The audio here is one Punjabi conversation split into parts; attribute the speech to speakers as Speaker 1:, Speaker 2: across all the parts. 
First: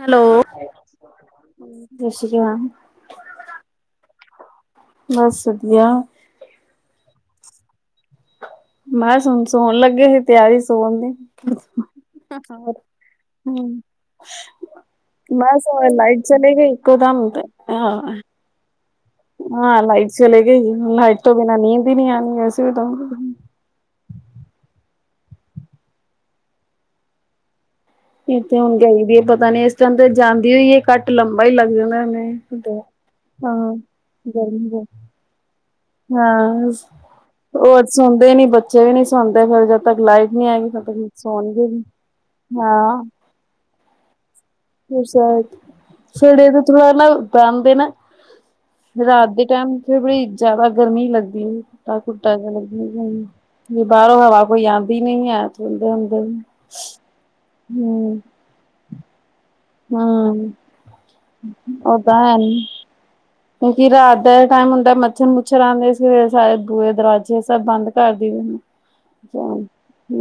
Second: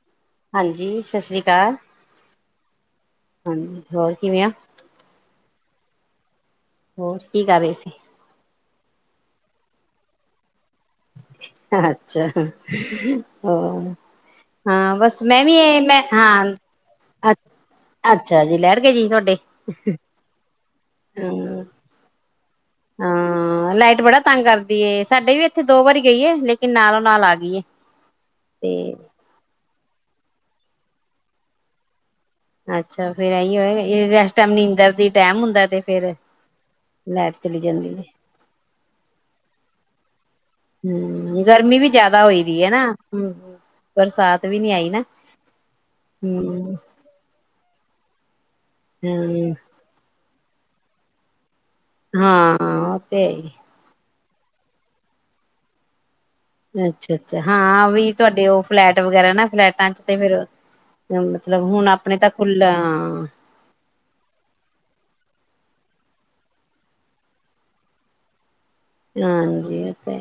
Speaker 1: ਹੈਲੋ।
Speaker 2: ਹਾਂਜੀ ਸਤਿ ਸ਼੍ਰੀ ਅਕਾਲ
Speaker 1: ਸਤਿ ਸ਼੍ਰੀ ਅਕਾਲ,
Speaker 2: ਹਾਂ ਹੋਰ ਕਿਵੇਂ ਆ।
Speaker 1: ਬਸ ਵਧੀਆ।
Speaker 2: ਹੋਰ ਕੀ ਕਰ ਰਹੇ ਸੀ।
Speaker 1: ਮੈਂ ਸੋ ਸੋਣ ਲੱਗੇ ਸੀ। ਤਿਆਰੀ ਸੋਣ ਦੀ
Speaker 2: ਅੱਛਾ
Speaker 1: ਹੂੰ।
Speaker 2: ਹੋਰ ਹਾਂ ਮੈਂ ਵੀ
Speaker 1: ਬਸ
Speaker 2: ਮੈਂ
Speaker 1: ਲਾਈਟ
Speaker 2: ਹਾਂ
Speaker 1: ਚਲੇਗੀ ਇੱਕੋ ਦਮ ਤੇ ਹਾ।
Speaker 2: ਅੱਛਾ ਜੀ ਲੈਟ ਚਲੇਗੀ ਜੀ ਤੁਹਾਡੇ
Speaker 1: ਚਲੇਗੀ ਲਾਈਟ ਤੋਂ ਬਿਨਾ
Speaker 2: ਹਮ
Speaker 1: ਨੀਂਦ ਹੀ ਨਹੀਂ ਆਉਣੀ
Speaker 2: ਹਾਂ ਲਾਈਟ ਬੜਾ ਤੰਗ ਕਰਦੀ ਏ ਸਾਡੇ ਵੀ ਇੱਥੇ ਦੋ ਵਾਰੀ ਗਈ ਲੇਕਿਨ ਨਾਲੋਂ ਨਾਲ ਆ ਗਈ।
Speaker 1: ਇਥੇ ਹੁਣ
Speaker 2: ਤੇ
Speaker 1: ਗਈ ਵੀ ਹੈ ਪਤਾ ਨੀ ਇਸ ਟਾਈਮ ਤੇ ਜਾਂਦੀ ਹੋਈਏ ਕੱਟ ਲੰਬਾ ਹੀ ਲੱਗ ਜਾਂਦਾ ਇਹਨੇ
Speaker 2: ਅੱਛਾ ਫੇਰ ਇਹੀ ਹੋ ਏਸ ਟਾਈਮ
Speaker 1: ਬਹੁਤ
Speaker 2: ਨੀਂਦਰ ਦੀ ਟੈਮ ਹੁੰਦਾ ਤੇ ਫੇਰ
Speaker 1: ਹਾਂ
Speaker 2: ਲਾਈਟ ਚਲੀ
Speaker 1: ਹੋਰ
Speaker 2: ਜਾਂਦੀ ਏ
Speaker 1: ਸੁਣਦੇ ਨੀ ਬੱਚੇ ਵੀ ਨੀ ਸੁਣਦੇ ਫੇਰ ਜਦ ਤੱਕ ਲਾਈਟ ਨੀ ਹੈਗੀ।
Speaker 2: ਹਮ
Speaker 1: ਸੋਣਗੇ
Speaker 2: ਗਰਮੀ
Speaker 1: ਵੀ
Speaker 2: ਜਿਆਦਾ ਹੋਈ ਦੀ ਹੈ ਨਾ
Speaker 1: ਹਾਂ
Speaker 2: ਹਮ ਬਰਸਾਤ ਵੀ ਨੀ ਆਈ।
Speaker 1: [unintelligible] [unintelligible]
Speaker 2: ਨਾ
Speaker 1: ਨਾ
Speaker 2: ਹਮ
Speaker 1: ਰਾਤ ਦੇ
Speaker 2: ਹਮ
Speaker 1: ਟਾਈਮ ਬੜੀ ਜਿਆਦਾ ਗਰਮੀ ਲੱਗਦੀ ਏ। ਕੁਟਾ ਚ
Speaker 2: ਹਾਂ ਉਹ ਤੇ ਹੈ
Speaker 1: ਵੀ ਬਾਹਰੋਂ ਹਵਾ ਕੋਈ ਆਉਂਦੀ ਨੀ ਹੈ, ਚਦੇ ਹੁੰਦੇ।
Speaker 2: ਅੱਛਾ-ਅੱਛਾ, ਹਾਂ ਵੀ ਤੁਹਾਡੇ ਉਹ ਫਲੈਟ ਵਗੈਰਾ ਨਾ ਫਲੈਟ। ਚ ਤੇ ਫਿਰ
Speaker 1: ਹਮ
Speaker 2: ਮਤਲਬ ਹੁਣ ਆਪਣੇ
Speaker 1: ਓਦਾਂ
Speaker 2: ਤਾਂ
Speaker 1: ਹੈ ਨੀ
Speaker 2: ਖੁੱਲ।
Speaker 1: ਕਿਉਂਕਿ ਰਾਤ ਦਾ ਟਾਈਮ ਹੁੰਦਾ, ਮੱਛਰ ਮੁੱਛਰ ਆਉਂਦੇ, ਸੀ ਗੇ ਸਾਰੇ ਬੂਹੇ ਦਰਵਾਜ਼ੇ ਸਭ ਬੰਦ ਕਰਦੀ।
Speaker 2: ਹਾਂਜੀ ਉਹ ਤੇ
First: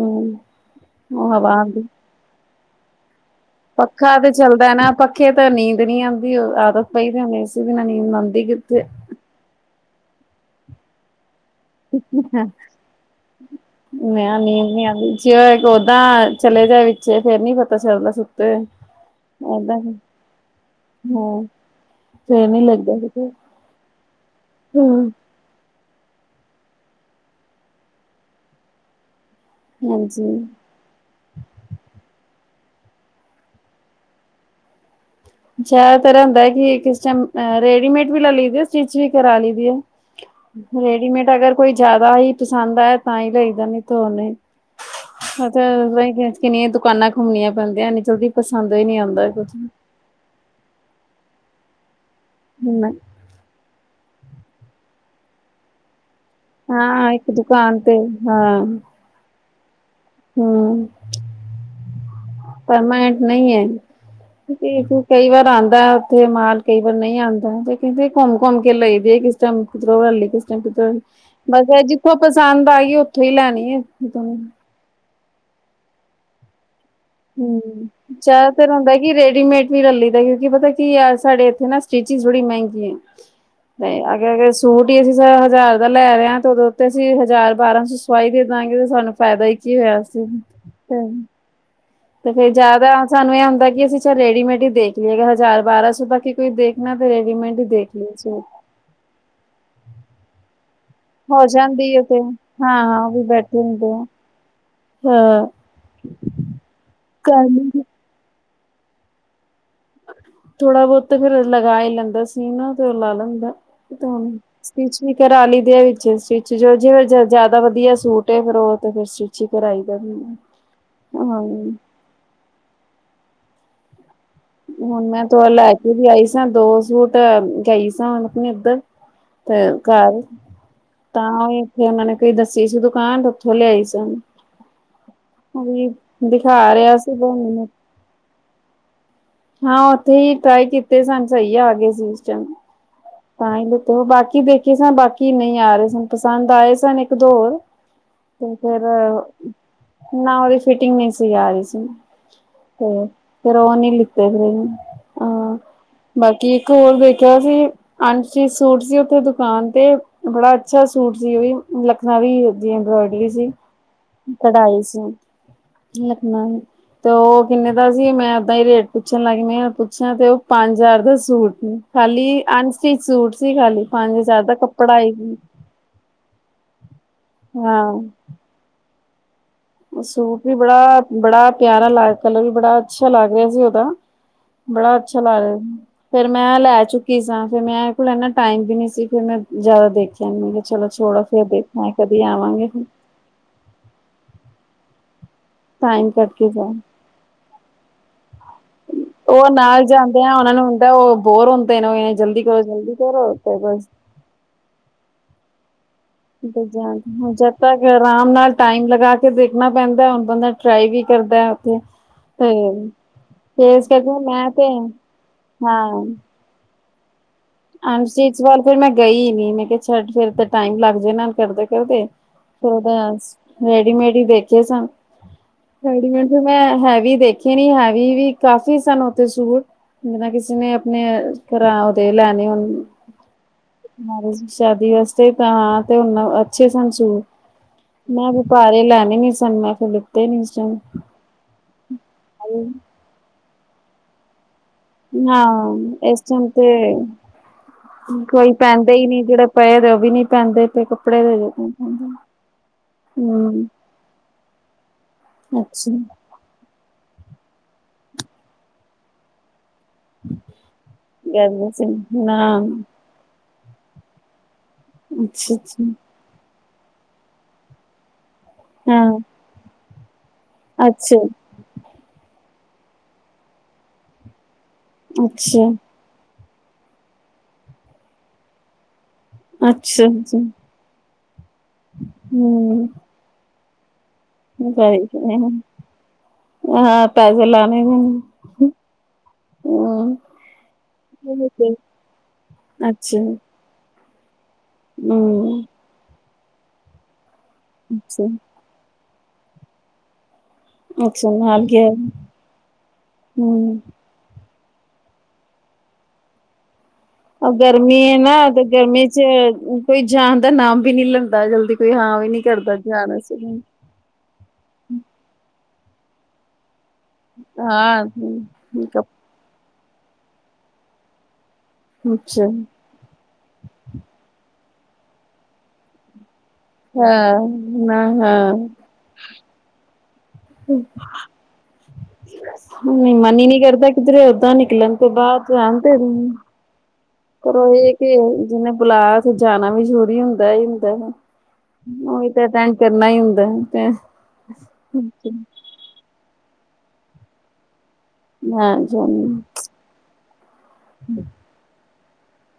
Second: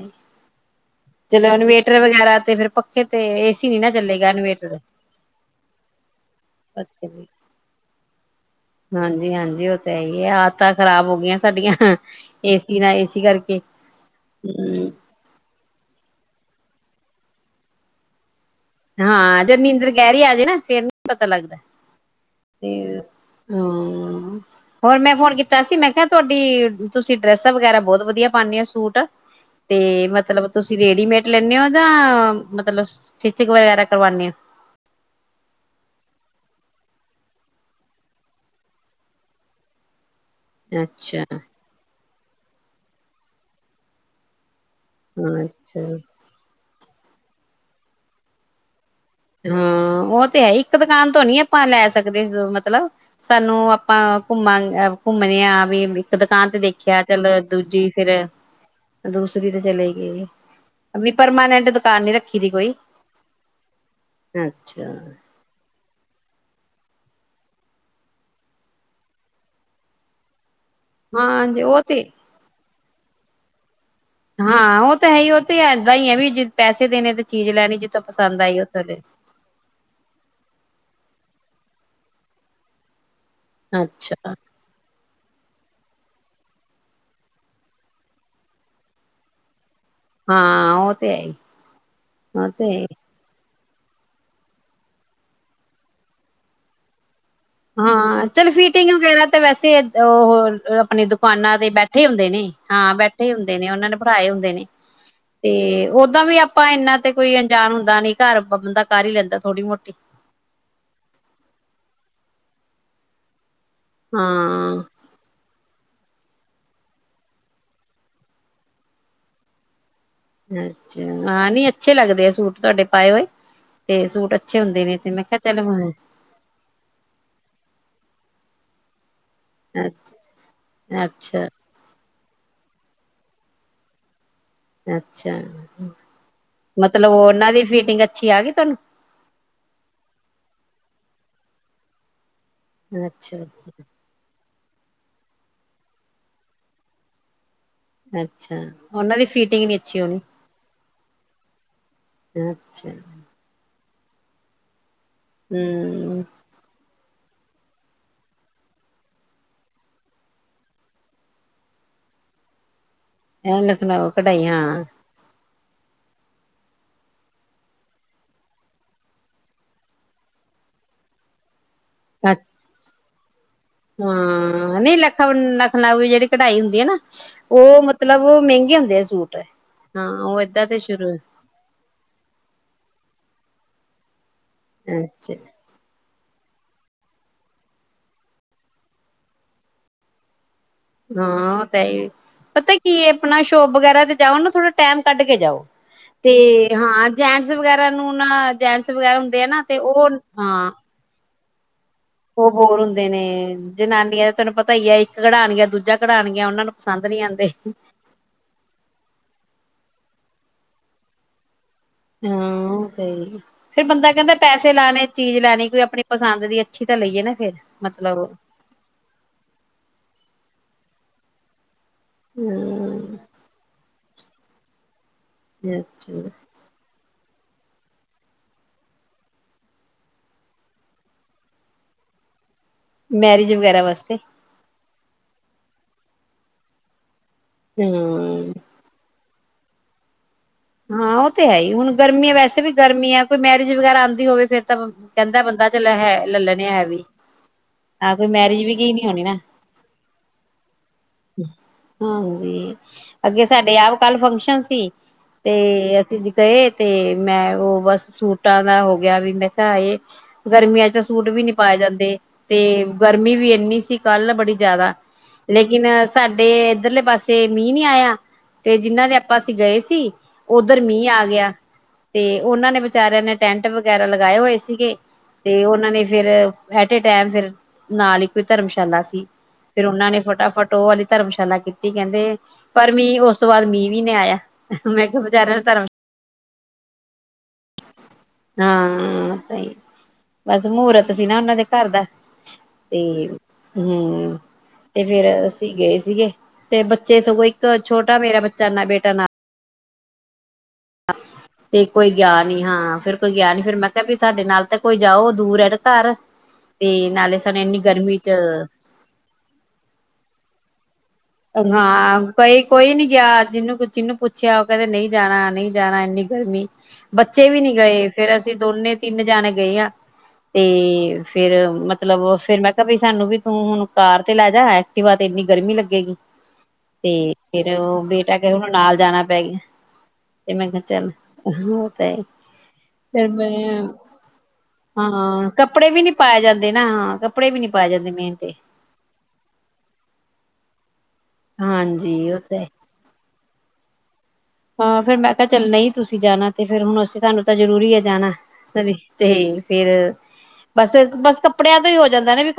Speaker 1: [unintelligible]
Speaker 2: ਚਲੋ, ਇਨਵੇਟਰ ਵਗੈਰਾ ਤੇ ਫਿਰ ਪੱਖੇ ਤੇ ਏਸੀ। ਨੀ ਨਾ
Speaker 1: ਪੱਖਾ
Speaker 2: ਚੱਲੇਗਾ
Speaker 1: ਤੇ ਚੱਲਦਾ
Speaker 2: ਇਨਵੇਟਰ
Speaker 1: ਨਾ ਪੱਖੇ ਤਾਂ ਨੀਂਦ ਨਹੀਂ ਆਉਂਦੀ ਉਹ ਆਦਤ ਪਈਦੀ ਹੁੰਦੇ। ਇਦੇ ਨਾਲ ਨੀਦ ਆਦੀ ਕਿਥੇ
Speaker 2: ਹਾਂਜੀ ਹਾਂਜੀ ਉਹ ਤਾਂ ਇਹੀ ਹੈ ਆਦਤਾਂ ਖ਼ਰਾਬ ਹੋ ਗਈਆਂ ਸਾਡੀਆਂ। ਏਸੀ ਨਾ ਏਸੀ ਕਰਕੇ
Speaker 1: ਮੈਂ ਨੀਂਦ ਨੀ
Speaker 2: ਹੂੰ
Speaker 1: ਆਂਦੀ ਓਦਾਂ ਚਲੇ ਜਾਏ, ਵਿੱਚ ਫੇਰ ਨੀ ਪਤਾ ਚੱਲਦਾ ਸੁੱਤੇ ਹੋਏ।
Speaker 2: ਹਾਂ ਜੇ ਨੀਂਦਰ ਗਹਿਰੀ ਆਜੇ, ਨਾ ਫੇਰ ਨਹੀਂ ਪਤਾ
Speaker 1: ਹਾਂ
Speaker 2: ਲੱਗਦਾ
Speaker 1: ਫੇਰ ਨੀ ਲੱਗਦਾ
Speaker 2: ਤੇ
Speaker 1: ਕਿਤੇ
Speaker 2: ਹੂੰ, ਹੋਰ
Speaker 1: ਹੂੰ
Speaker 2: ਮੈਂ ਫੋਨ ਕੀਤਾ। ਮੈਂ ਕਿਹਾ, ਤੁਹਾਡੀ ਤੁਸੀਂ ਡਰੈਸਾਂ ਵਗੈਰਾ ਬਹੁਤ ਵਧੀਆ ਪਾਉਂਦੇ ਹੋ ਸੂਟ। ਤੇ
Speaker 1: ਹਾਂਜੀ।
Speaker 2: ਮਤਲਬ ਤੁਸੀਂ ਰੇਡੀਮੇਡ ਲੈਂਦੇ ਹੋ ਜਾਂ, ਮਤਲਬ ਸਟਿਚਿੰਗ ਵਗੈਰਾ ਕਰਵਾਉਂਦੇ ਹੋ?
Speaker 1: ਅੱਛਾ ਤੇਰਾ ਹੁੰਦਾ, ਕਿ ਕਿਸ ਟਾਈਮ ਰੇਡੀਮੇਡ ਵੀ ਲੈ ਲਈ ਦੀ ਸਟਿਚ ਵੀ ਕਰਾ ਲਈਦੀ ਹੈ।
Speaker 2: [unintelligible] ਅੱਛਾ
Speaker 1: ਰੇਡੀਮੇਡ ਅਗਰ ਕੋਈ ਜ਼ਿਆਦਾ ਹੀ ਪਸੰਦ ਆਇ ਤਾਂ ਹੀ ਲਈਦਾ ਨੀ ਧੋਨੇ
Speaker 2: ਅੱਛਾ
Speaker 1: ਕਿੰਨੀਆਂ ਦੁਕਾਨਾਂ ਘੁੰਮਣੀਆਂ ਪੈਂਦੀਆਂ, ਇਨੀ ਜਲਦੀ ਪਸੰਦ ਹੀ ਨੀ ਆਉਂਦਾ। ਕੁਛ।
Speaker 2: ਹਾਂ ਉਹ ਤੇ ਹੈ, ਇੱਕ ਦੁਕਾਨ ਤੋਂ ਨੀ ਆਪਾਂ ਲੈ ਸਕਦੇ ਮਤਲਬ ਸਾਨੂੰ ਆਪਾਂ ਘੁੰਮਾਂ ਘੁੰਮਣੇ ਹਾਂ ਵੀ। ਇੱਕ ਦੁਕਾਨ ਤੇ ਦੇਖਿਆ,
Speaker 1: ਹਾਂ
Speaker 2: ਚਲ
Speaker 1: ਇੱਕ ਦੁਕਾਨ
Speaker 2: ਦੂਜੀ
Speaker 1: ਤੇ
Speaker 2: ਫੇਰ।
Speaker 1: ਹਾਂ
Speaker 2: ਦੂਸਰੀ ਤੇ ਚਲੇ ਗਈ,
Speaker 1: ਹੂੰ
Speaker 2: ਵੀ ਪਰਮਾਨੈਂਟ ਦੁਕਾਨ ਨੀ ਰੱਖੀ ਦੀ ਕੋਈ।
Speaker 1: ਪਰਮਾਨੈਂਟ ਨਹੀਂ ਹੈ, ਤੂੰ
Speaker 2: ਅੱਛਾ
Speaker 1: ਕਈ ਵਾਰ ਆਉਂਦਾ। ਮਾਲ ਕਈ ਵਾਰ ਨਹੀਂ ਆਉਂਦਾ, ਤੇ ਕਿੰਦੇ ਘੁੰਮ ਘੁੰਮ ਕੇ ਲਈਦੀ ਕਿਸ ਟਾਈਮ ਹਰਾਲੀ ਕਿਸ ਟਾਈਮ।
Speaker 2: ਹਾਂਜੀ
Speaker 1: ਬਸ
Speaker 2: ਉਹ ਤੇ
Speaker 1: ਜਿੱਥੋਂ ਪਸੰਦ ਆ ਗਈ, ਉੱਥੋਂ ਹੀ ਲੈਣੀ ਆ।
Speaker 2: ਹਾਂ ਉਹ ਤਾਂ ਹੈ ਹੀ, ਉਹ ਤੇ ਏਦਾਂ ਹੀ ਹੈ, ਵੀ ਪੈਸੇ ਦੇਣੇ ਤੇ ਚੀਜ਼ ਲੈਣੀ ਜਿੱਥੋਂ ਪਸੰਦ ਆਈ ਉੱਥੋਂ
Speaker 1: ਰੇਡੀਮੇਡ ਵੀ ਲੇਲੀ ਦਾ ਕਿਉਂਕਿ, ਪਤਾ ਕੀ ਸਾਡੇ ਇੱਥੇ ਨਾ ਸਟਿਚ ਥੋੜੀ ਮਹਿੰਗੀ ਹੈ। ਨਹੀਂ
Speaker 2: ਅੱਛਾ
Speaker 1: ਅਗੇ-ਅਗੇ ਸੂਟ ਹੀ ਅਸੀਂ ਸ ਹਜ਼ਾਰ ਦਾ ਲੈ ਰਹੇ, ਹਾਂ ਤੇ ਉਹਦੇ ਉੱਤੇ ਅਸੀਂ ਹਜ਼ਾਰ ਬਾਰਾਂ ਸੌ ਸਵਾਈ ਦੇ ਦਾਂਗੇ ਤੇ ਸਾਨੂੰ ਫਾਇਦਾ ਹੀ ਕੀ ਹੋਇਆ।
Speaker 2: ਹਾਂ ਉਹ ਤੇ ਹੈ ਹੀ
Speaker 1: ਤੇ
Speaker 2: ਉਹ
Speaker 1: ਫੇਰ
Speaker 2: ਹੈ ਹੀ।
Speaker 1: ਜਿਆਦਾ ਸਾਨੂੰ ਇਹ ਹੁੰਦਾ ਕਿ, ਅਸੀਂ ਚੱਲ ਰੇਡੀਮੇਡ ਹੀ ਦੇਖ ਲਈਏਗਾ, ਹਜ਼ਾਰ ਬਾਰਾਂ ਸੌ ਤੱਕ ਹੀ ਕੋਈ ਦੇਖਣਾ ਤੇ ਰੈਡੀਮੇਡ
Speaker 2: ਹਾਂ ਚਲ ਫੀਟਿੰਗ ਵਗੈਰਾ ਤਾਂ ਵੈਸੇ ਉਹ ਆਪਣੀ
Speaker 1: ਹੋ
Speaker 2: ਦੁਕਾਨਾਂ ਤੇ
Speaker 1: ਜਾਂਦੀ ਹੈ
Speaker 2: ਬੈਠੇ
Speaker 1: ਤੇ
Speaker 2: ਹੁੰਦੇ ਨੇ ਹਾਂ,
Speaker 1: ਉਹ ਵੀ
Speaker 2: ਬੈਠੇ ਹੁੰਦੇ ਨੇ ਉਹਨਾਂ ਨੇ
Speaker 1: ਆ
Speaker 2: ਬਣਾਏ ਹੁੰਦੇ ਨੇ।
Speaker 1: ਹਾਂ
Speaker 2: ਤੇ ਓਦਾਂ ਵੀ ਆਪਾਂ ਇਨਾ ਤੇ ਕੋਈ
Speaker 1: ਕਰ
Speaker 2: ਅਣਜਾਣ ਹੁੰਦਾ ਨੀ। ਘਰ ਬੰਦਾ ਕਰ ਹੀ ਲੈਂਦਾ ਥੋੜੀ ਮੋਟੀ।
Speaker 1: ਥੋੜਾ ਬਹੁਤ ਫੇਰ ਲਗਾ ਹੀ ਲੈਂਦਾ ਸੀ, ਨਾ ਤੇ ਉਹ ਲਾ ਲੈਂਦਾ
Speaker 2: ਹਾਂ
Speaker 1: ਹ ਕਰਾ ਲਈ ਦੇ ਵਿੱਚ ਸਟਿਚ ਜੋ ਜੇ, ਵੇ ਜ਼ਿਆਦਾ ਵਧੀਆ ਸੂਟ ਫੇਰ ਉਹ ਤੇ ਫਿਰ ਸਟਿਚ ਹੀ ਕਰਾਈ ਦਾ ਵੀ
Speaker 2: ਅੱਛਾ ਹਾਂ ਨੀ ਅੱਛੇ ਲੱਗਦੇ ਆ, ਸੂਟ ਤੁਹਾਡੇ ਪਾਏ ਹੋਏ ਤੇ ਸੂਟ। ਅੱਛੇ ਹੁੰਦੇ ਨੇ
Speaker 1: ਹੁਣ
Speaker 2: ਤੇ
Speaker 1: ਮੈਂ
Speaker 2: ਕਿਹਾ
Speaker 1: ਦੋ
Speaker 2: ਚੱਲ
Speaker 1: ਲੈ ਕੇ ਵੀ ਆਈ ਸਾਂ ਦੋ ਸੂਟ। ਤਾਂ ਗਈ ਸੀ, ਹੁਣ ਆਪਣੀ ਇੱਧਰ ਤੇ
Speaker 2: ਅੱਛਾ
Speaker 1: ਘਰ ਤਾਂ
Speaker 2: ਅੱਛਾ,
Speaker 1: ਉਹ ਉਹਨਾਂ ਨੇ ਕਈ ਦੱਸੀ ਸੀ, ਦੁਕਾਨ ਤੇ ਉੱਥੋਂ ਲਿਆਈ ਸੀ, ਉਹਨੂੰ
Speaker 2: ਅੱਛਾ,
Speaker 1: ਦਿਖਾ ਰਿਹਾ
Speaker 2: ਮਤਲਬ
Speaker 1: ਸੀ
Speaker 2: ਉਹਨਾਂ ਦੀ
Speaker 1: ਮੈਨੂੰ
Speaker 2: ਫਿਟਿੰਗ ਅੱਛੀ ਆ ਗਈ ਤੁਹਾਨੂੰ
Speaker 1: ਹਾਂ ਉੱਥੇ ਹੀ ਟਰਾਈ ਕੀਤੇ ਸਨ, ਸਹੀ ਆ ਆ ਗਏ ਸੀ।
Speaker 2: ਅੱਛਾ,
Speaker 1: ਤਾਂ ਹੀ ਲ
Speaker 2: ਅੱਛਾ
Speaker 1: ਉਹ ਬਾਕੀ ਦੇਖੇ ਸਨ ਬਾਕੀ ਨਹੀਂ ਆ ਰਹੇ ਸਨ, ਪਸੰਦ ਆਏ ਸਨ ਇੱਕ ਦੋ ਹੋਰ। ਤੇ
Speaker 2: ਅੱਛਾ,
Speaker 1: ਫਿਰ
Speaker 2: ਉਹਨਾਂ ਦੀ ਫਿਟਿੰਗ ਨੀ ਅੱਛੀ ਹੋਣੀ
Speaker 1: ਨਾ ਉਹਦੀ ਫਿਟਿੰਗ ਨਹੀਂ ਸੀ ਆ ਰਹੀ ਸੀ।
Speaker 2: ਅੱਛਾ,
Speaker 1: ਫੇਰ ਉਹ ਨੀ ਲਿੱਤੇ ਨੀ ਹਾਂ,
Speaker 2: ਹੂੰ
Speaker 1: ਬਾਕੀ ਇੱਕ ਹੋਰ ਦੇਖਿਆ ਸੀ। ਅੰਸ਼ ਸੂਟ ਸੀ ਉੱਥੇ ਦੁਕਾਨ ਤੇ ਬੜਾ ਅੱਛਾ ਸੂਟ ਸੀ ਉਹੀ। ਲ ਵੀ ਅੰਬਰੋਇਡਰੀ ਸੀ,
Speaker 2: ਇਹ ਲਖਨਊ
Speaker 1: ਕਢਾਈ
Speaker 2: ਹਾਂ
Speaker 1: ਸੀ [unintelligible] ਤੇ ਉਹ ਕਿੰਨੇ ਦਾ ਸੀ। ਮੈਂ ਦਾਂ ਹੀ ਰੇਟ ਪੁੱਛਣ ਲੱਗ ਮ ਪੁੱਛਿਆ ਤੇ ਉਹ ਪੰਜ ਹਜ਼ਾਰ ਦੇ ਸੂਟ ਨੇ। ਖਾਲੀ
Speaker 2: ਅੱਛ
Speaker 1: ਅਨਸਟਿਚ ਸੂਟ ਸੀ ਖਾਲੀ। ਪੰਜ ਹਜ਼ਾਰ ਦਾ
Speaker 2: ਹਾਂ ਨਹੀਂ
Speaker 1: ਕੱਪੜਾ
Speaker 2: ਲੱਖ,
Speaker 1: ਹੀ
Speaker 2: ਲੱਖ ਨਾਲ ਵੀ ਜਿਹੜੀ ਕਢਾਈ ਹੁੰਦੀ ਐ ਨਾ, ਉਹ
Speaker 1: ਹਾਂ
Speaker 2: ਮਤਲਬ ਮਹਿੰਗੇ ਹੁੰਦੇ ਆ ਸੂਟ। ਹਾਂ ਉਹ
Speaker 1: ਸੂਟ ਵੀ
Speaker 2: ਏਦਾਂ ਤੇ
Speaker 1: ਬੜਾ,
Speaker 2: ਸ਼ੁਰੂ
Speaker 1: ਬੜਾ ਪਿਆਰਾ ਲ ਕਲਰ ਵੀ ਬੜਾ ਅੱਛਾ ਲੱਗ ਰਿਹਾ ਸੀ ਓਦਾ। ਬੜਾ ਅੱਛਾ ਲਾ ਰਿਹਾ ਫੇਰ ਮੈਂ ਲੈ ਚੁੱਕੀ ਸਾਂ ਫੇਰ ਮੈਂ ਇਹ ਕੋਲ ਇਨਾ ਟਾਈਮ ਵੀ ਨੀ ਸੀ ਫੇਰ ਮੈਂ ਜ਼ਿਆਦਾ ਦੇਖ। ਕਿਹਾ ਚਲੋ ਛੋੜੋ, ਫੇਰ
Speaker 2: ਹਾਂ ਉਹ
Speaker 1: ਦੇਖ
Speaker 2: ਤਾਂ ਹੈ
Speaker 1: ਮੈਂ
Speaker 2: ਹੀ
Speaker 1: ਕਦੀ ਆਵਾਂਗੇ।
Speaker 2: ਪਤਾ ਕੀ ਹੈ ਆਪਣਾ ਸ਼ੋਪ ਵਗੈਰਾ ਤੇ ਜਾਓ, ਨਾ ਥੋੜਾ ਟੈਮ ਕੱਢ ਕੇ ਜਾਓ
Speaker 1: ਟਾਈਮ ਕੱਢ ਕੇ ਜਾਓ
Speaker 2: ਤੇ ਹਾਂ। ਜੈਂਟਸ ਵਗੈਰਾ ਨੂੰ ਨਾ ਡਾਂਸ ਵਗੈਰਾ ਹੁੰਦੇ
Speaker 1: ਉਹ
Speaker 2: ਆ ਨਾ ਤੇ
Speaker 1: ਨਾਲ
Speaker 2: ਉਹ
Speaker 1: ਜਾਂਦੇ ਆ ਉਹਨਾ ਨੂੰ
Speaker 2: ਹਾਂ
Speaker 1: ਹੁੰਦਾ ਉਹ ਬੋਰ ਹੁੰਦੇ ਨੇ। ਜਲਦੀ
Speaker 2: ਉਹ
Speaker 1: ਕਰੋ
Speaker 2: ਹੋਰ
Speaker 1: ਜਲਦੀ
Speaker 2: ਹੁੰਦੇ ਨੇ
Speaker 1: ਕਰੋ ਤੇ ਬਸ
Speaker 2: ਜਨਾਨੀਆਂ ਦਾ ਤੁਹਾਨੂੰ ਪਤਾ ਈ ਐ। ਇੱਕ ਘੜਾਉਣ ਗਿਆ ਦੂਜਾ ਕੜਾਉਣਗੀਆਂ ਉਹਨਾਂ ਨੂੰ ਪਸੰਦ ਨੀ ਆਂਦੇ।
Speaker 1: ਜਦ ਤੱਕ ਆਰਾਮ ਨਾਲ ਟਾਈਮ ਲਗਾ ਕੇ ਦੇਖਣਾ ਪੈਂਦਾ। ਹੁਣ ਬੰਦਾ ਟਰਾਈ ਵੀ ਕਰਦਾ ਓਥੇ।
Speaker 2: ਹਾਂ ਤੇਹੀ ਫਿਰ ਬੰਦਾ ਕਹਿੰਦਾ
Speaker 1: ਮੈਂ ਤੇ
Speaker 2: ਪੈਸੇ ਲਾਣੇ, ਚੀਜ਼ ਲੈਣੀ ਕੋਈ ਆਪਣੀ ਪਸੰਦ ਦੀ। ਅੱਛੀ ਤਾਂ ਲਈਏ ਨਾ ਫ਼ਿਰ।
Speaker 1: ਅ ਵ ਫਿਰ ਮੈਂ ਗਈ ਨੀ ਮੈਂ ਕਿਹਾ ਫਿਰ ਟਾਈਮ ਲੱਗ ਜਾ ਕਰਦੇ, ਕਰਦੇ।
Speaker 2: ਹੂੰ
Speaker 1: ਉਹ ਰੇਡੀਮੇਡ ਹੀ ਦੇਖੇ ਸਾ।
Speaker 2: ਅੱਛਾ
Speaker 1: ਰੇਡੀਮੇਟ ਮੈਂ ਹੈਵੀ ਦੇਖੀ ਨੀ, ਹੈਵੀ ਵੀ ਕਾਫੀ ਸਨ ਓਥੇ ਸੂਟ। ਜਿਨਾ ਕਿਸੇ ਨੇ ਆਪਣੇ ਘਰਾਂ ਉਹਦੇ ਲੈਣੇ ਹੋਨ।
Speaker 2: ਮੈਰਿਜ ਵਗੈਰਾ ਵਾਸਤੇ
Speaker 1: ਸ਼ਾਦੀ ਵਾਸਤੇ ਤਾਂ ਹਾਂ ਤੇ ਉਹ ਅੱਛੇ ਸਨ ਸੂ ਮੈਂ ਵੀਪ
Speaker 2: ਹੂੰ
Speaker 1: ਲੈਣੇ ਨੀ ਸਨ ਮੈ ਫੇਰ ਤੇ [inaudible]
Speaker 2: ਹਾਂ ਉਹ ਤੇ ਹੈ ਹੀ ਹੁਣ ਗਰਮੀ ਐ। ਵੈਸੇ ਵੀ ਗਰਮੀ ਹੈ, ਕੋਈ ਮੈਰਿਜ ਵਗੈਰਾ ਆਉਂਦੀ ਹੋਵੇ ਫਰ ਕਹਿੰਦਾ ਬੰਦਾ ਚ
Speaker 1: ਹਾਂ
Speaker 2: ਹੈ
Speaker 1: ਇਸ
Speaker 2: ਲੈ
Speaker 1: ਟਾਈਮ ਤੇ
Speaker 2: ਲਣੇ ਐ ਵੀ। ਹਾਂ
Speaker 1: ਕੋਈ
Speaker 2: ਮੈਰਿਜ ਵੀ ਕੀ
Speaker 1: ਪੈਂਦੇ ਹੀ ਨੀ
Speaker 2: ਹੋਣੀ ਨਾ
Speaker 1: ਜਿਹੜੇ ਪਏ ਓ ਵੀ ਨੀ ਪੈਂਦੇ ਪਏ ਕੱਪੜੇ ਦੇ ਹੂੰ
Speaker 2: ਹਾਂਜੀ, ਅੱਗੇ ਸਾਡੇ ਆਪ ਕੱਲ ਫੰਕਸ਼ਨ ਸੀ।
Speaker 1: ਅੱਛਾ
Speaker 2: ਤੇ ਅਸੀਂ ਜ ਕਹੇ ਤੇ ਮੈਂ ਉਹ ਬਸ ਸੂਟਾਂ ਦਾ ਹੋ ਗਿਆ ਵੀ ਮੈਂ ਕਿਹਾ ਇਹ ਗਰਮੀਆਂ ਚ ਸੂਟ ਵੀ ਨੀ
Speaker 1: ਗਰਮੀ
Speaker 2: ਪਾਏ
Speaker 1: ਚ
Speaker 2: ਜਾਂਦੇ
Speaker 1: ਨਾ
Speaker 2: ਤੇ ਗਰਮੀ ਵੀ ਇੰਨੀ ਸੀ ਕੱਲ, ਬੜੀ ਜਿਆਦਾ
Speaker 1: ਅੱਛਾ-ਅੱਛਾ
Speaker 2: ਲੇਕਿਨ ਸਾਡੇ ਇੱਧਰਲੇ ਪਾਸੇ ਮੀਂਹ ਨੀ ਆਇਆ ਤੇ ਜਿੰਨਾਂ ਦੇ
Speaker 1: ਹਾਂ
Speaker 2: ਆਪਾਂ ਅਸੀਂ ਗਏ ਸੀ ਓਧਰ ਮੀਂਹ ਆ ਗਿਆ ਤੇ ਉਹਨਾਂ ਨੇ ਵਿਚਾਰਿਆਂ ਨੇ ਟੈਂਟ ਵਗੈਰਾ ਲਗਾਏ ਹੋਏ ਸੀਗੇ। ਤੇ
Speaker 1: ਅੱਛਾ-ਅੱਛਾ-ਅੱਛਾ
Speaker 2: ਉਹਨਾਂ ਨੇ ਫੇਰ ਐਟੇ-ਟੈਮ ਫਿਰ ਨਾਲ ਹੀ ਕੋਈ ਧਰਮਸ਼ਾਲਾ ਸੀ। ਫੇਰ ਉਹਨਾਂ ਨੇ
Speaker 1: ਜੀ,
Speaker 2: ਫਟਾਫਟ ਉਹ ਵਾਲੀ ਧਰਮਸ਼ਾਲਾ ਕੀਤੀ। ਕਹਿੰਦੇ
Speaker 1: ਹੂੰ
Speaker 2: ਪਰ ਮੀਅ ਉਸ ਉਸ ਤੋਂ ਬਾਅਦ ਮੀਂਹ ਵੀ ਨ ਆਇਆ। ਮੈਂ ਕਿਹਾ ਵਿਚੇਾਰਿਆਂ ਨੂੰ ਧਰਮ
Speaker 1: ਹਾਂ ਪੈਸਲਾ
Speaker 2: ਹਾਂ ਸਹੀ, ਬਸ ਮਹੂਰਤ ਸੀ, ਨਾ ਉਹਨਾਂ ਦੇ ਘਰ ਦਾ।
Speaker 1: ਅੱਛਾ
Speaker 2: ਹੂੰ ਤੇ ਫੇਰ
Speaker 1: ਹੂੰ
Speaker 2: ਅਸੀਂ ਗਏ ਸੀਗੇ। ਤੇ, ਬੱਚੇ ਸਗੋਂ ਛੋਟਾ ਮੇਰਾ ਬੱਚਾ ਨਾ, ਬੇਟਾ ਨਾ
Speaker 1: ਅੱਛਾ-ਅੱਛਾ ਨਾਲ
Speaker 2: ਤੇ ਕੋਈ ਗਿਆ ਨੀ ਹਾਂ ਫੇਰ ਕੋਈ ਗਿਆ ਨੀ। ਫੇਰ
Speaker 1: ਹੂੰ
Speaker 2: ਮੈਂ ਕਿਹਾ ਵੀ ਸਾਡੇ ਨਾਲ ਤਾਂ ਕੋਈ ਜਾਓ ਦੂਰ ਐ ਘਰ ਤੇ ਨਾਲੇ
Speaker 1: ਉਹ
Speaker 2: ਸਾਨੂੰ ਇੰਨੀ
Speaker 1: ਹੈ
Speaker 2: ਗਰਮੀ ਚ
Speaker 1: ਨਾ ਤੇ ਗਰਮੀ ਚ ਕੋਈ ਜਣ ਦਾ ਨਾਮ ਵੀ ਨੀ ਲ
Speaker 2: ਹਾਂ ਕਈ ਕੋਈ ਨੀ ਗਿਆ। ਜਿਹਨੂੰ, ਜਿਹਨੂੰ ਪੁੱਛ ਪੱਛਿਆ ਓ ਕੇਦੇਂ ਨਹੀਂ ਜਾਣਾ ਨਹੀਂ, ਜਾਣਾ ਇੰਨੀ ਗਰਮੀ ਬੱਚੇ ਵੀ ਨੀ
Speaker 1: ਹਾਂ
Speaker 2: ਗਏ। ਫੇਰ, ਅਸੀਂ ਦੋਨੇ ਤਿੰਨ ਜਾਣੇ ਗਏ ਆ ਤੇ ਫੇਰ ਮਤਲਬ
Speaker 1: ਅੱਛਾ
Speaker 2: ਫੇਰ ਮੈਂ ਕਿਹਾ ਬਈ ਸਾਨੂੰ ਵੀ ਤੂੰ ਹੁਣ ਕਾਰ ਤੇ ਲੈ ਜਾ। ਐਕਿਟਵਾ ਤੇ ਇੰਨੀ ਗਰਮੀ ਲੱਗੇਗੀ। ਤੇ
Speaker 1: ਹਾਂ
Speaker 2: ਫੇਰ
Speaker 1: ਨਾ
Speaker 2: ਉਹ ਬੇਟਾ ਕ
Speaker 1: ਹਾਂ
Speaker 2: ਉਹਨ ਨੂੰ ਨਾਲ ਜਾਣਾ ਪੈ ਗਿਆ। ਇਹ ਮੈਂ ਚੱਲਾਂ ਤਾਂ ਹੀ [unintelligible]
Speaker 1: ਮਨ ਹੀ ਨੀ ਕਰਦਾ ਕਿਧਰੇ ਓਦਾਂ ਨਿਕਲਣ ਤੇ ਬਾਅਰ ਜਾਣ ਤੇ
Speaker 2: ਪੈ ਜਾਂਦੇ ਨਾ‌ ਹਾ
Speaker 1: ਰਹੇ ਕਿ ਜ [unintelligible] ਬੁਲਾਇਆ ਤੇ ਜਾਨਾ ਵੀ ਜ਼ਰੂਰੀ ਹੁੰਦਾ ਹੀ ਹੁੰਦਾ ਉਹੀ
Speaker 2: ਹਾਂਜੀ ਉਹ ਤੇ
Speaker 1: ਤਾਂ ਕਰਨਾ ਈ ਹੁੰਦਾ ਤੇ
Speaker 2: ਹਾਂ ਫਿਰ ਮੈਂ ਕਿਹਾ ਚੱਲ ਨਹੀਂ। ਤੁਸੀਂ ਜਾਣਾ ਤੇ ਫੇਰ ਹੁਣ ਅਸੀਂ ਤੁਹਾਨੂੰ ਜ਼ਰੂਰੀ ਏ ਜਾਨਾ ਤੇ
Speaker 1: ਹਾਂ
Speaker 2: ਫੇਰ ਬਸ ਬਸ ਕੱਪੜਿਆਂ ਤੋਂ ਹੀ ਹੋ ਜਾਂਦਾ ਨੇ ਵੀ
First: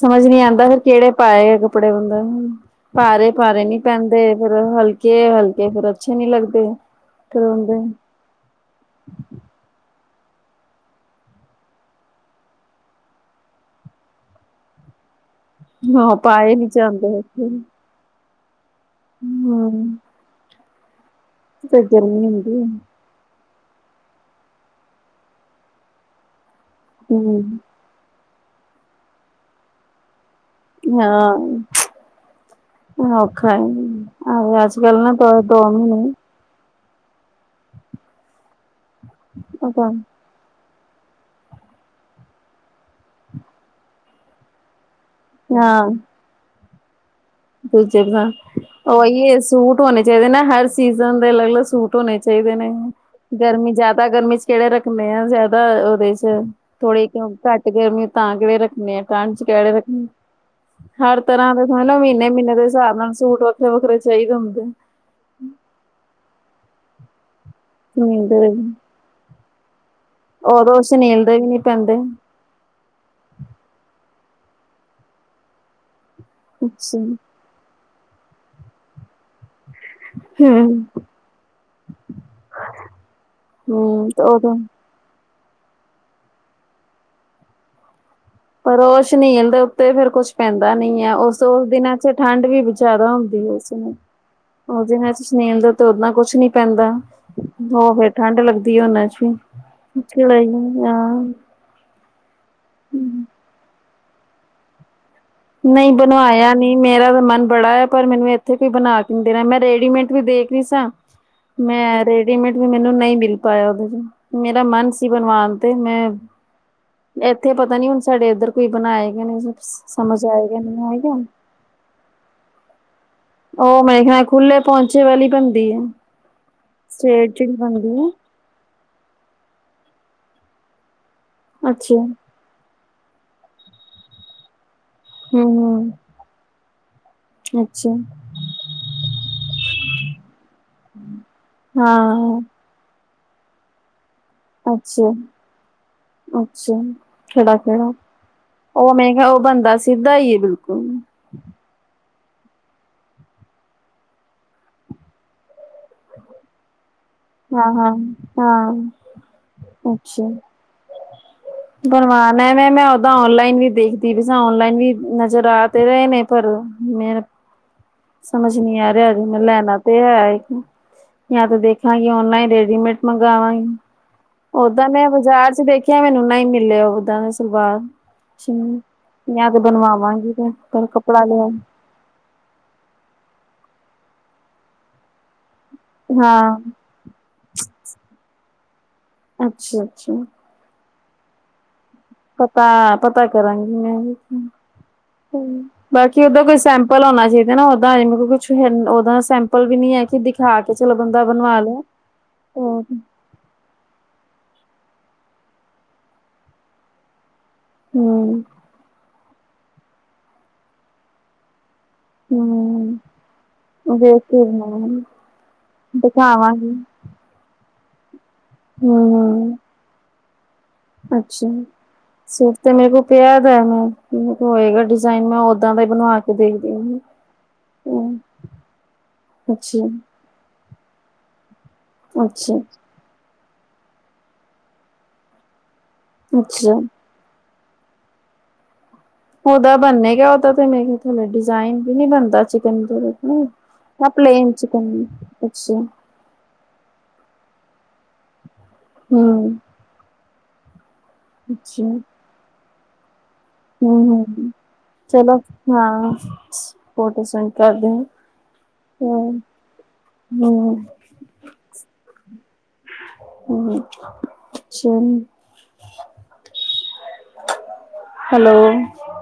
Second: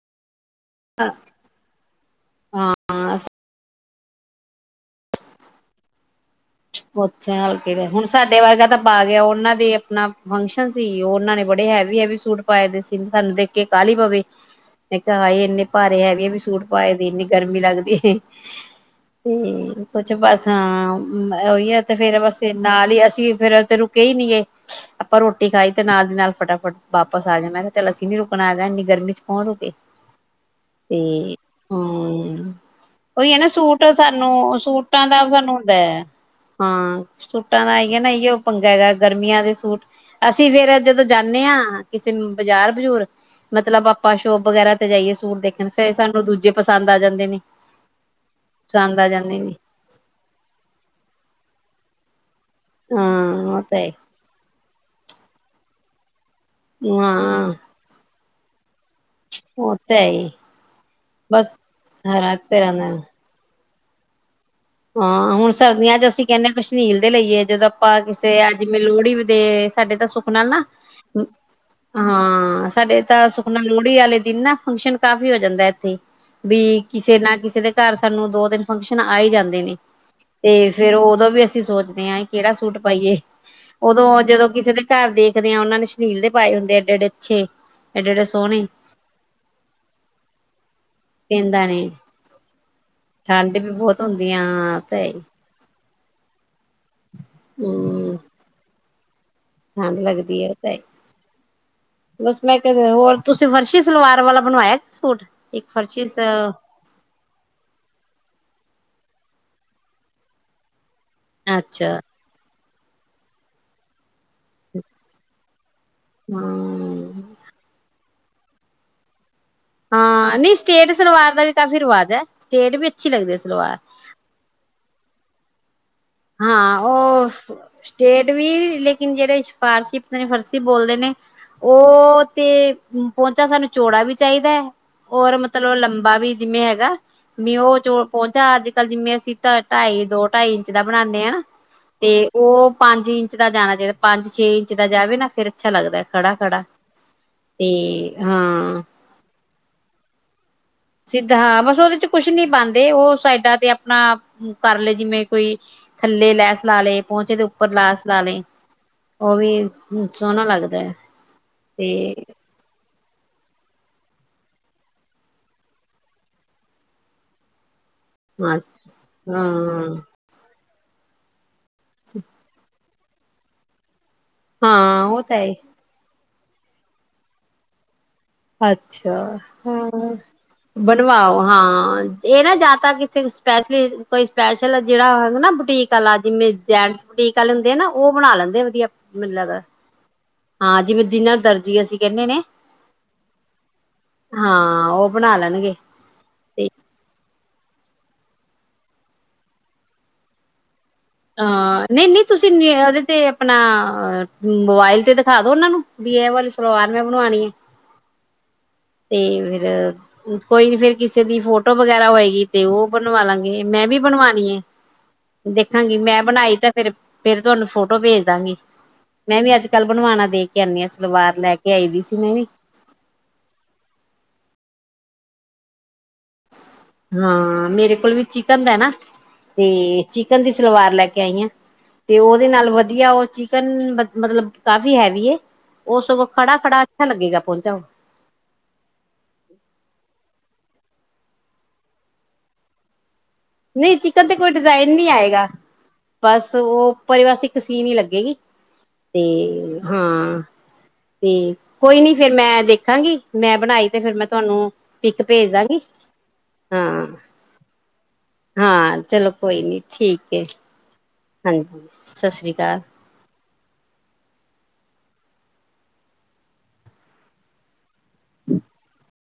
Speaker 1: ਸਮਝ ਨਹੀਂ ਆਂਦਾ ਫੇਰ ਕਿਹੜੇ ਪਾਏ ਕੱਪੜੇ ਬੰਦਾ
Speaker 2: ਹਾਂ
Speaker 1: ਭਾਰੇ ਭਾਰੇ ਨੀ ਪੈਂਦੇ ਫੇਰ ਹਲਕੇ ਹਲਕੇ ਫੇਿਰ ਅੱਛੇ ਨੀ ਲੱਗਦੇ
Speaker 2: ਪੋਚੇ ਹਲਕੇ
Speaker 1: ਧਦੇ
Speaker 2: ਦੇ
Speaker 1: [unintelligible]
Speaker 2: ਹੁਣ ਸਾਡੇ ਵਰਗਾ ਤਾਂ ਪਾ ਗਿਆ ਉਹਨਾਂ ਦੇ ਆਪਣਾ ਫੰਕਸ਼ਨ ਸੀ ਉਹਨਾਂ ਨੇ ਬੜੇ ਹੈਵੀ ਹੈਵੀ ਸੂਟ ਪਾਏ ਦੇ ਸਿਮਪਲ ਦੇਖ ਕੇ ਕਾਹਲੀ ਪਵੇ ਮੈਂ ਕਿਹਾ ਹਾਏ ਇੰਨੇ ਭਾਰੇ
Speaker 1: ਹਾਂ
Speaker 2: ਹੈਵੀ ਹੈਵੀ ਸੂਟ
Speaker 1: ਨੀ
Speaker 2: ਪਾਏ ਦੀ
Speaker 1: ਜਾਂਦੇ
Speaker 2: ਇੰਨੀ ਗਰਮੀ ਲੱਗਦੀ ਏ ਤੇ
Speaker 1: ਹੂੰ।
Speaker 2: ਕੁਛ ਬਸ ਹਾਂ ਉਹੀ ਏ ਤੇ ਫੇਰ
Speaker 1: ਗਰਮੀ
Speaker 2: ਬਸ
Speaker 1: ਹੁੰਦੀ
Speaker 2: ਨਾਲ ਹੀ ਅਸੀਂ ਫੇਿਰ ਤੇ ਰੁ ਕਹੀ ਨੀ ਗੇ ਆਪਾਂ ਰੋਟੀ ਖਾਈ ਤੇ ਨਾਲ ਦੀ ਨਾਲ ਫਟਾਫਟ ਵਾਪਸ ਆ
Speaker 1: ਹੂੰ
Speaker 2: ਜਾਏ ਮੈਂ ਕਿਹਾ ਚੱਲ ਅਸੀਂ ਨੀ ਰੁਕਣਾ ਹੈਗਾ ਇੰਨੀ ਗਰਮੀ ਚ ਕੌਣ ਰੁਕੇ ਤੇ
Speaker 1: ਹਾਂ।
Speaker 2: ਹੁ ਉਹੀ ਹੈ ਨਾ
Speaker 1: ਔਖਾ
Speaker 2: ਸੂਟ ਸਾਨੂੰ
Speaker 1: ਹੈ ਅੱਜ ਕੱਲ
Speaker 2: ਸੂਟਾਂ
Speaker 1: ਨਾ
Speaker 2: ਦਾ ਸਾਨੂੰ
Speaker 1: ਦੋ
Speaker 2: ਹੁੰਦਾ
Speaker 1: ਮਹੀਨੇ
Speaker 2: ਹਾਂ ਸੂਟਾਂ ਦਾ ਹੈਗਾ ਨਾ ਇਹੀ ਉਹ ਪੰਗਾ ਹੈਗਾ ਗਰਮੀਆਂ ਦੇ ਸੂਟ ਅਸੀਂ ਫੇਰ ਜਦੋਂ ਜਾਂਨੇ ਆ ਕਿਸੇ ਬਜ਼ਾਰ ਬਜੂਰ ਮਤਲਬ ਆਪਾਂ ਸ਼ੋਪ ਵਗੈਰਾ ਤੇ ਜਾਈਏ ਸੂਟ ਦੇਖਣ
Speaker 1: ਹਾਂ
Speaker 2: ਫੇਰ ਸਾਨੂੰ ਦੂਜੇ ਪਸੰਦ ਆ ਜਾਂਦੇ ਨੇ।
Speaker 1: ਦੂਜੇ
Speaker 2: ਪਸੰਦ ਆ ਜਾਂਦੇ
Speaker 1: ਉਹ
Speaker 2: ਨੇ
Speaker 1: ਸੂਟ [unintelligible] ਹੋਨੇ ਚਾਹੀਦੇ ਨਾ ਹਰ ਸੀਜ਼ਨ ਦੇ ਅਲੱਗ ਅਲੱਗ ਸੂਟ ਹੋਨੇ ਚਾਹੀਦੇ ਨੇ
Speaker 2: ਹਾਂ ਉਹ
Speaker 1: ਗਰਮੀ
Speaker 2: ਤਾਂ ਹੈ
Speaker 1: ਜ਼ਿਆਦਾ ਗਰਮੀ ਚ ਕਿਹੜੇ ਰੱਖਣੇੇ ਆ ਜ਼ਿਆਦਾ ਉਹਦੇ ਚ ਥੋੜੀ ਕਿਉਂ
Speaker 2: ਹਾਂ
Speaker 1: ਘੱਟ ਗਰਮੀ ਤਾਂ ਕਿਹੜੇ ਰੱਖਣੇ ਏ ਟਰੰਕ ਚ ਕਿਹੜੇ
Speaker 2: ਉਹ ਤਾਂ
Speaker 1: ਰੱਖਣੇ
Speaker 2: ਹੈ ਹੀ
Speaker 1: ਹਰ ਤਰ੍ਹਾਂ
Speaker 2: ਬਸ
Speaker 1: ਦੇ ਸਮਝ ਲਓ ਮਹੀਨੇ-
Speaker 2: ਹਰਾ
Speaker 1: ਮਹੀਨੇ ਦੇ
Speaker 2: ਤੇਰਾ ਨਾ
Speaker 1: ਹਿਸਾਬ ਨਾਲ। ਸੂਟ ਵੱਖਰੇ-ਵੱਖਰੇ ਚਾਹੀਦੇ ਹੁੰਦੇ ਨੇ।
Speaker 2: ਹਾਂ ਹੁਣ ਸਰਦੀਆਂ ਚ ਅਸੀਂ ਕਹਿੰਦੇ ਹਾਂ [unintelligible] ਸ਼ਨੀਲ ਦੇ ਲਈਏ ਜਦੋਂ ਆਪਾਂ
Speaker 1: ਸੁਨੀਲ
Speaker 2: ਕਿਸੇ
Speaker 1: ਦੇ
Speaker 2: ਅੱ ਜਿਵੇਂ ਲੋਹੜੀ।। ਦੇ ਸਾਡੇ ਤਾਂ ਸੁੱਖ ਨਾਲ ਨਾ
Speaker 1: ਉਦੋਂ ਸੁਨੀਲ ਦੇ ਵੀ ਨੀ ਪੈਂਦੇ।
Speaker 2: ਹਾਂ ਸਾਡੇ ਤਾਂ ਸੁੱਖ। ਹੁਨ ਲੋਹੜੀ ਆਲੇ ਦਿਨ ਨਾ ਫੰਕਸ਼ਨ ਕਾਫ਼ੀ ਹੋ ਜਾਂਦਾ ਇੱਥੇ ਵੀ
Speaker 1: ਅੱਛਾ
Speaker 2: ਕਿਸੇ ਨਾ ਕਿਸੇ ਦੇ ਘਰ ਸਾਨੂੰ ਦੋ ਤਿੰਨ ਫੰਕਸ਼ਨ ਆ ਹੀ ਜਾਂਦੇ ਨੇ
Speaker 1: ਹੂੰ
Speaker 2: ਤੇ ਫੇਰ ਉਦੋਂ ਵੀ ਅਸੀਂ ਸੋਚਨੇ ਆ ਕਿਹੜਾ ਸੂਟ ਪਾਈਏ ਉਦੋਂ ਜਦੋਂ ਕਿਸੇ ਦੇ। ਘਰ ਦੇਖਦੇ ਆ ਉਹਨਾਂ ਨੇ ਸ਼ਨੀਲ ਦੇ ਪਾਏ ਹੁੰਦੇ ਏਡੇ ਏਡੇ ਅੱਛੇ ਏਡੇ ਏਡੇ ਸੋਹਣੇ।
Speaker 1: ਪਰ ਉਹ ਸ਼ਨੀਲ ਦੇ ਉੱਤੇ ਫੇਰ ਕੁਛ ਪੈਂਦਾ ਨੀ ਏ ਉਸ
Speaker 2: ਪੀਂਦਾ
Speaker 1: ਉਸ
Speaker 2: ਨੀ
Speaker 1: ਦਿਨਾਂ ਚ ਠੰਢ ਵੀ ਜ਼ਿਆਦਾ ਹੁੰਦੀ ਹੈ।
Speaker 2: ਠੰਡ ਬਹੁਤ ਹੁੰਦ। [unintelligible]
Speaker 1: ਉਹ ਜ ਮੈਂ ਸੁ ਸੁਨੀਲ ਦਾ [unintelligible] ਓਦਾ ਕੁਛ ਨੀ ਪੈਂਦਾ ਹੋ ਫੇਰ
Speaker 2: ਹਮ
Speaker 1: ਠੰਢ ਲੱਗਦੀ ਹੈ'ਉਹਨਾਂ ਚ
Speaker 2: ਠੰਢ ਲੱਗਦੀ ਹੈ ਤਾਂ
Speaker 1: ਨਹੀਂ ਯਾਰ। [unintelligible]
Speaker 2: ਬਸ ਮੈਂ ਕਿਆ ਹੋਰ ਤੁਸੀਂ ਫਰਸ਼ੀ ਸਲਵਾਰ ਵਾਲਾ ਬਣਵਾਇਆ ਸੂਟ। ਇੱਕ
Speaker 1: ਨਹੀਂ
Speaker 2: ਫਰਸ਼ੀ ਸ
Speaker 1: ਬਨਵਾਇਆ ਨਹੀਂ। ਮੇਰਾ ਵੀ ਮਨ ਬੜਾ ਹੈ। ਪਰ ਮੈਨੂੰ ਇੱਥੇ ਕੋਈ ਬਨਾ ਕੇ ਨੀ ਦੇ ਰਿਹਾ ਮੈਂ ਰੇਡੀਮੇਟ ਵੀ ਦੇਖ ਰੀ ਸਾਂ।
Speaker 2: ਅੱਛਾ
Speaker 1: ਮੈਂ ਰੇਡੀਮੇਡ ਵੀ ਮੈਨੂੰ ਨਹੀਂ ਮਿਲ ਪਾਇਆ ਉਹਦੇ ਚ ਮੇਰਾ ਮਨ ਸੀ ਬਨਵਾਨ ਤੇ ਮੈਂ
Speaker 2: ਹਮ
Speaker 1: ਇੱਥੇ ਪਤਾ ਨੀ ਹੁਨ ਸਾਡੇ ਇੱਧਰ ਕੋਈ ਬਨਾਏ ਗਏ ਨਹੀਂ। ਸਮਝ
Speaker 2: ਹਾਂ ਨਹੀਂ
Speaker 1: ਆਏਗਾ
Speaker 2: ਸਟੇਟ
Speaker 1: ਆਏਗਾ
Speaker 2: ਸਲਵਾਰ ਦਾ ਵੀ ਕਾਫ਼ੀ ਰਿਵਾਜ ਹੈ ਸਟੇਟ ਵੀ ਅੱਛੀ ਲੱਗਦੇ ਸ
Speaker 1: ਉਹ ਮੇਰਾ ਖਿਆਲ ਖੁੱਲੇ ਪੋਨਚੇ ਵਾਲੀ ਬਨਦੀ ਏ।
Speaker 2: ਹਾਂ ਉਹ ਸਟੇਟ ਵੀ ਲੇਕਿਨ ਜਿਹੜੇ ਫਾਰ [unintelligible] ਸ਼ ਫਰਸੀ ਬੋਲਦੇ ਨੇ
Speaker 1: ਅੱਛਾ
Speaker 2: ਉਹ। ਤੇ ਪੋਨਚਾ ਸਾਨੂੰ ਚੌੜਾ ਵੀ ਚਾਹੀਦਾ ਹੈ ਔਰ
Speaker 1: ਹਮ
Speaker 2: ਮਤਲਬ
Speaker 1: ਹਮ
Speaker 2: ਲੰਬਾ ਵੀ ਜਿਵੇਂ ਹੈਗਾ। ਮੀ ਉਹ
Speaker 1: ਅੱਛਾ
Speaker 2: ਚੋ ਪੋਨਚਾ ਅੱਜ ਕੱਲ ਜਿਵੇਂ ਅਸੀਂ ਢਾਈ ਦੋ ਢਾਈ ਇੰਚ ਦਾ ਬਣਾਂਨੇ ਆ। ਤੇ
Speaker 1: ਹਾਂ
Speaker 2: ਉਹ ਪੰਜ ਇੰਚ ਦਾ ਜਾਣਾ ਚਾਹੀਦਾ ਪੰਜ। ਛੇ ਇੰਚ ਦਾ ਜਾਵੇ ਨਾ
Speaker 1: ਅੱਛਾ-ਅੱਛਾ
Speaker 2: ਫੇਰ ਅੱਛਾ ਲੱਗਦਾ ਖੜਾ-ਖੜਾ ਤੇ
Speaker 1: ਖੇੜਾ-ਖੇੜਾ
Speaker 2: ਹਾਂ।
Speaker 1: ਉਹ ਮੈਂ ਕਿਹਾ ਉਹ ਬਣਦਾ ਸਿੱਧਾ ਹੀ ਹੈ ਬਿਲਕੁਲ।
Speaker 2: ਸਿੱਧ ਹਾਂ ਬਸ ਉਹਦੇ ਚ ਕੁਛ ਨੀ ਪਾਂਦੇ, ਉਹ ਸਾਈਡਾਂ ਤੇ ਆਪਣਾ ਕਰ ਲਏ ਜਿਵੇਂ ਕੋਈ।। ਥੱਲੇ ਲੈਸ ਲਾ ਲੇ। ਪਹੁੰਚੇ ਦੇ ਉੱਪਰ
Speaker 1: ਹਾਂ-ਹਾਂ
Speaker 2: ਲੈਸ ਲਾ ਲਈ, ਉਹ ਵੀ ਸੋਹਣਾ ਲੱਗਦਾ ਹੈ। ਤੇ
Speaker 1: ਬਣਵਾ ਲੈ ਮ ਮੈਂ ਓਦਾਂ ਔਨਲਾਈਨ ਵੀ ਦੇਖਦੀ ਪਈ ਸਾ, ਔਨਲਾਈਨ ਵੀ ਨਜ਼ਰ ਆ ਤੇ ਰਹੇ ਨੇ ਪਰ, ਮੇਰਾ
Speaker 2: ਹਾਂ
Speaker 1: ਸਮਝ ਨਹੀਂ ਆ ਰਿਹਾ ਜੀ, ਮੈਂ ਲੈਣਾ
Speaker 2: ਹਾਂ
Speaker 1: ਤੇ ਹੈ ਇਕ, ਜਾਂ ਤਾਂ ਦੇਖਾਂਗੀ ਔਨਲਾਈਨ, ਰੇਡੀਮੇਟ। ਮੰਗਵਾਂਗੀ, ਔਦਾਂ
Speaker 2: ਹਾਂ
Speaker 1: ਮੈਂ
Speaker 2: ਉਹ ਤਾਂ
Speaker 1: ਬਾਜ਼ਾਰ
Speaker 2: ਹੈ
Speaker 1: ਚ ਦੇਖੀ ਨਹੀ ਮੈਨੂੰ ਨਹੀ ਮਿਲੇ, ਔਦਾਂ ਦੇ ਸਲਵਾਰ। ਸ਼ਿਮ
Speaker 2: ਅੱਛਾ
Speaker 1: ਜਾਂ ਤੇ
Speaker 2: ਹੂ ਹੂ
Speaker 1: ਬਣਵਾਵਾਂਗੀ ਤੇ ਪਰ
Speaker 2: ਬਣਵਾ
Speaker 1: ਕੱਪੜਾ
Speaker 2: ਵਾਂ,
Speaker 1: ਲਿਆ
Speaker 2: ਹਾਂ। ਇਹ ਨਾ ਜਿਆ ਤਾਂ ਕਿਸੇ ਸਪੈਸ਼ਲੀ, ਕੋਈ ਸਪੈਸ਼ਲ ਜਿਹੜਾ ਹੈਗਾ ਨਾ, ਬੁਟੀਕ ਵਾਲਾ ਜਿਵੇਂ
Speaker 1: ਹਾਂ
Speaker 2: ਜੈਂਟਸ। ਉਡੀਕ ਆਲੇ ਹੁਂਦੇ ਹੈ ਨਾ, ਉਹ ਬਣਾ ਲੈਂਦੇ ਆ ਵਧੀਆ ਮੈਂ ਨੂੰ ਲੱਗਦਾ ਐ।
Speaker 1: ਅੱਛਾ ਅੱਛਾ
Speaker 2: ਹਾਂ ਜਿਵੇਂ ਜਿਹਨਾ ਦਰਜੀ ਅਸੀਂ। ਕਹਿੰਦੇ ਨੇ
Speaker 1: ਪਤਾ-ਪਤਾ ਕਰਾਂਗੀ ਮੈਂ
Speaker 2: ਹਾਂ ਉਹ ਬਣਾ
Speaker 1: ਵੀ।
Speaker 2: ਲੈਣਗੇ
Speaker 1: ਬਾਕੀ ਔਦਾਂ ਕੋਈ
Speaker 2: ਤੇ
Speaker 1: ਸੈਂਪਲ ਆਉਣਾ ਚਾਹੀਦਾ ਨਾ, ਔਦਾਂ ਮਤਲਬ ਕੁਛ ਔਦਾਂ ਸੈਂਪਲ ਵੀ ਨੀ ਹੈ, ਕਿ ਦਿਖਾ ਕੇ ਕਿ ਚਲੋ ਬੰਦਾ। ਬਣਵਾ ਲਏ
Speaker 2: ਹਾਂ ਨਹੀਂ-ਨਹੀਂ, ਤੁਸੀਂ
Speaker 1: ਹੋਰ
Speaker 2: ਉਹਦੇ ਤੇ ਆਪਣਾ ਮੋਬਾਇਲ ਤੇ ਦਿਖਾ ਦੋ ਉਹਨਾਂ ਨੂੰ, ਵੀ ਇਹ ਵਾਲੀ ਸਲਵਾਰ ਮੈਂ ਬਣਵਾਣੀ ਹੈ।
Speaker 1: ਹੂ
Speaker 2: ਤੇ ਫਿਰ ਕੋਈ ਵੀ, ਕਿਸੇ ਦੀ ਫੋੋਟੋ ਫੋਟੋ ਵਗੈਰਾ ਹੋਏਗੀ, ਤੇ ਉਹ
Speaker 1: ਹੂੰ
Speaker 2: ਬਣਵਾ ਲਾਂਗੇ, ਮੈਂ ਵੀ
Speaker 1: ਵੇਖ ਕੇ
Speaker 2: ਬਣਵਾਣੀ ਐ।
Speaker 1: ਬਣਾਵਾਂਗੀ
Speaker 2: ਬੀ ਮੈਂ ਬਣਾਈ ਤਾਂ
Speaker 1: ਦਿਖਾਵਾਂਗੀ
Speaker 2: ਫੇਰ, ਫੇਰ ਤੁਹਾਨੂੰ ਫੋਟੋ ਭੇਜ ਦਾਂਗੀ, ਮੈਂ ਵੀ
Speaker 1: ਹੂੰ
Speaker 2: ਅੱਜ ਕੱਲ ਬਣਵਾਣਾ ਦੇਖ। ਕਹਿਨੀਆਂ, ਸਲਵਾਰ
Speaker 1: ਅੱਛਾ
Speaker 2: ਲੈ ਕੇ ਆਈ ਦੀ ਸੀ ਮੈਂ ਵੀ।
Speaker 1: ਸੂਟ ਤੇ ਮੇਰੇ ਕੋਲ ਪਿਆ ਦਾ ਮੈਂ, ਮੇਰੇ ਕੋਲ ਹੋਏਗਾ ਡਿਜ਼ਾਇਨ ਮੈਂ ਓਦਾਂ ਦਾ ਹੀ ਬਣਵਾ ਕੇ ਦੇਖਦੀ ਆਂ।
Speaker 2: ਹਾਂ ਮੇਰੇ ਕੋਲ ਵੀ ਚਿਕਨ ਦਾ ਨਾ,
Speaker 1: ਅੱਛਾ
Speaker 2: ਤੇ ਚਿਕਨ ਦੀ ਸਲਵਾਰ ਲੈ ਕੇ ਆਈ ਆ। ਤੇ ਉਹਦੇ
Speaker 1: ਅੱਛਾ
Speaker 2: ਨਾਲ ਵਧੀਆ, ਉਹ ਚਿਕਨ ਮਤਲਬ ਕਾਫੀ ਹੈਵੀ ਏ, ਉਹ ਸਗੋਂ ਖੜਾ ਖੜਾ। ਅੱਛਾ ਲੱਗੇਗਾ ਪਹੁੰਚਾ।
Speaker 1: ਔ ਦਾ ਬਣਨੇਗਾ, ਉਹ ਤੇ ਮੈਂ ਡਿਜ਼ਾਇਨ ਵੀ ਨੀ ਬਣਦਾ ਚਿਕਨ
Speaker 2: ਨਹੀਂ
Speaker 1: ਨਾ
Speaker 2: ਚਿਕਨ ਤੇ ਕੋਈ
Speaker 1: ਪਲੇਨ ਚਿਕਨ
Speaker 2: ਡਿਜ਼ਾਇਨ ਨਹੀਂ ਆਏਗਾ।
Speaker 1: ਅੱਛਾ
Speaker 2: ਬਸ ਔ ਉਪਰ ਬਸ ਇੱਕ ਸੀਨ ਹੀ ਲੱਗੇਗੀ
Speaker 1: ਹੂੰ
Speaker 2: ਤੇ, ਹਾਂ ਠੀਕ,
Speaker 1: ਅੱਛਾ
Speaker 2: ਕੋਈ ਨੀ ਫੇਰ ਮੈਂ ਦੇਖਾਂਗੀ। ਮੈਂ ਬਣਾਈ ਤੇ ਫਿਰ ਮੈਂ
Speaker 1: ਹੂੰ-ਹੂੰ
Speaker 2: ਤੁਹਾਨੂੰ, ਇਕ
Speaker 1: ਚਲੋ
Speaker 2: ਭੇਜ ਦਾਂਗੀ
Speaker 1: ਹਾਂ
Speaker 2: ਹਾਂ।
Speaker 1: ਸਪੋਰਟ ਸੈਂਡ ਕਰਦੇ ਹਾਂ
Speaker 2: ਹਾਂ ਚਲੋ ਕੋਈ ਨੀ ਠੀਕ ਹੈ,
Speaker 1: ਹੂੰ-ਹੂੰ-ਹੂੰ
Speaker 2: ਹਾਂਜੀ ਸਤਿ ਸ਼੍ਰੀ ਅਕਾਲ।
Speaker 1: ਹੂ ਅੱਛਾ, ਹੈਲੋ,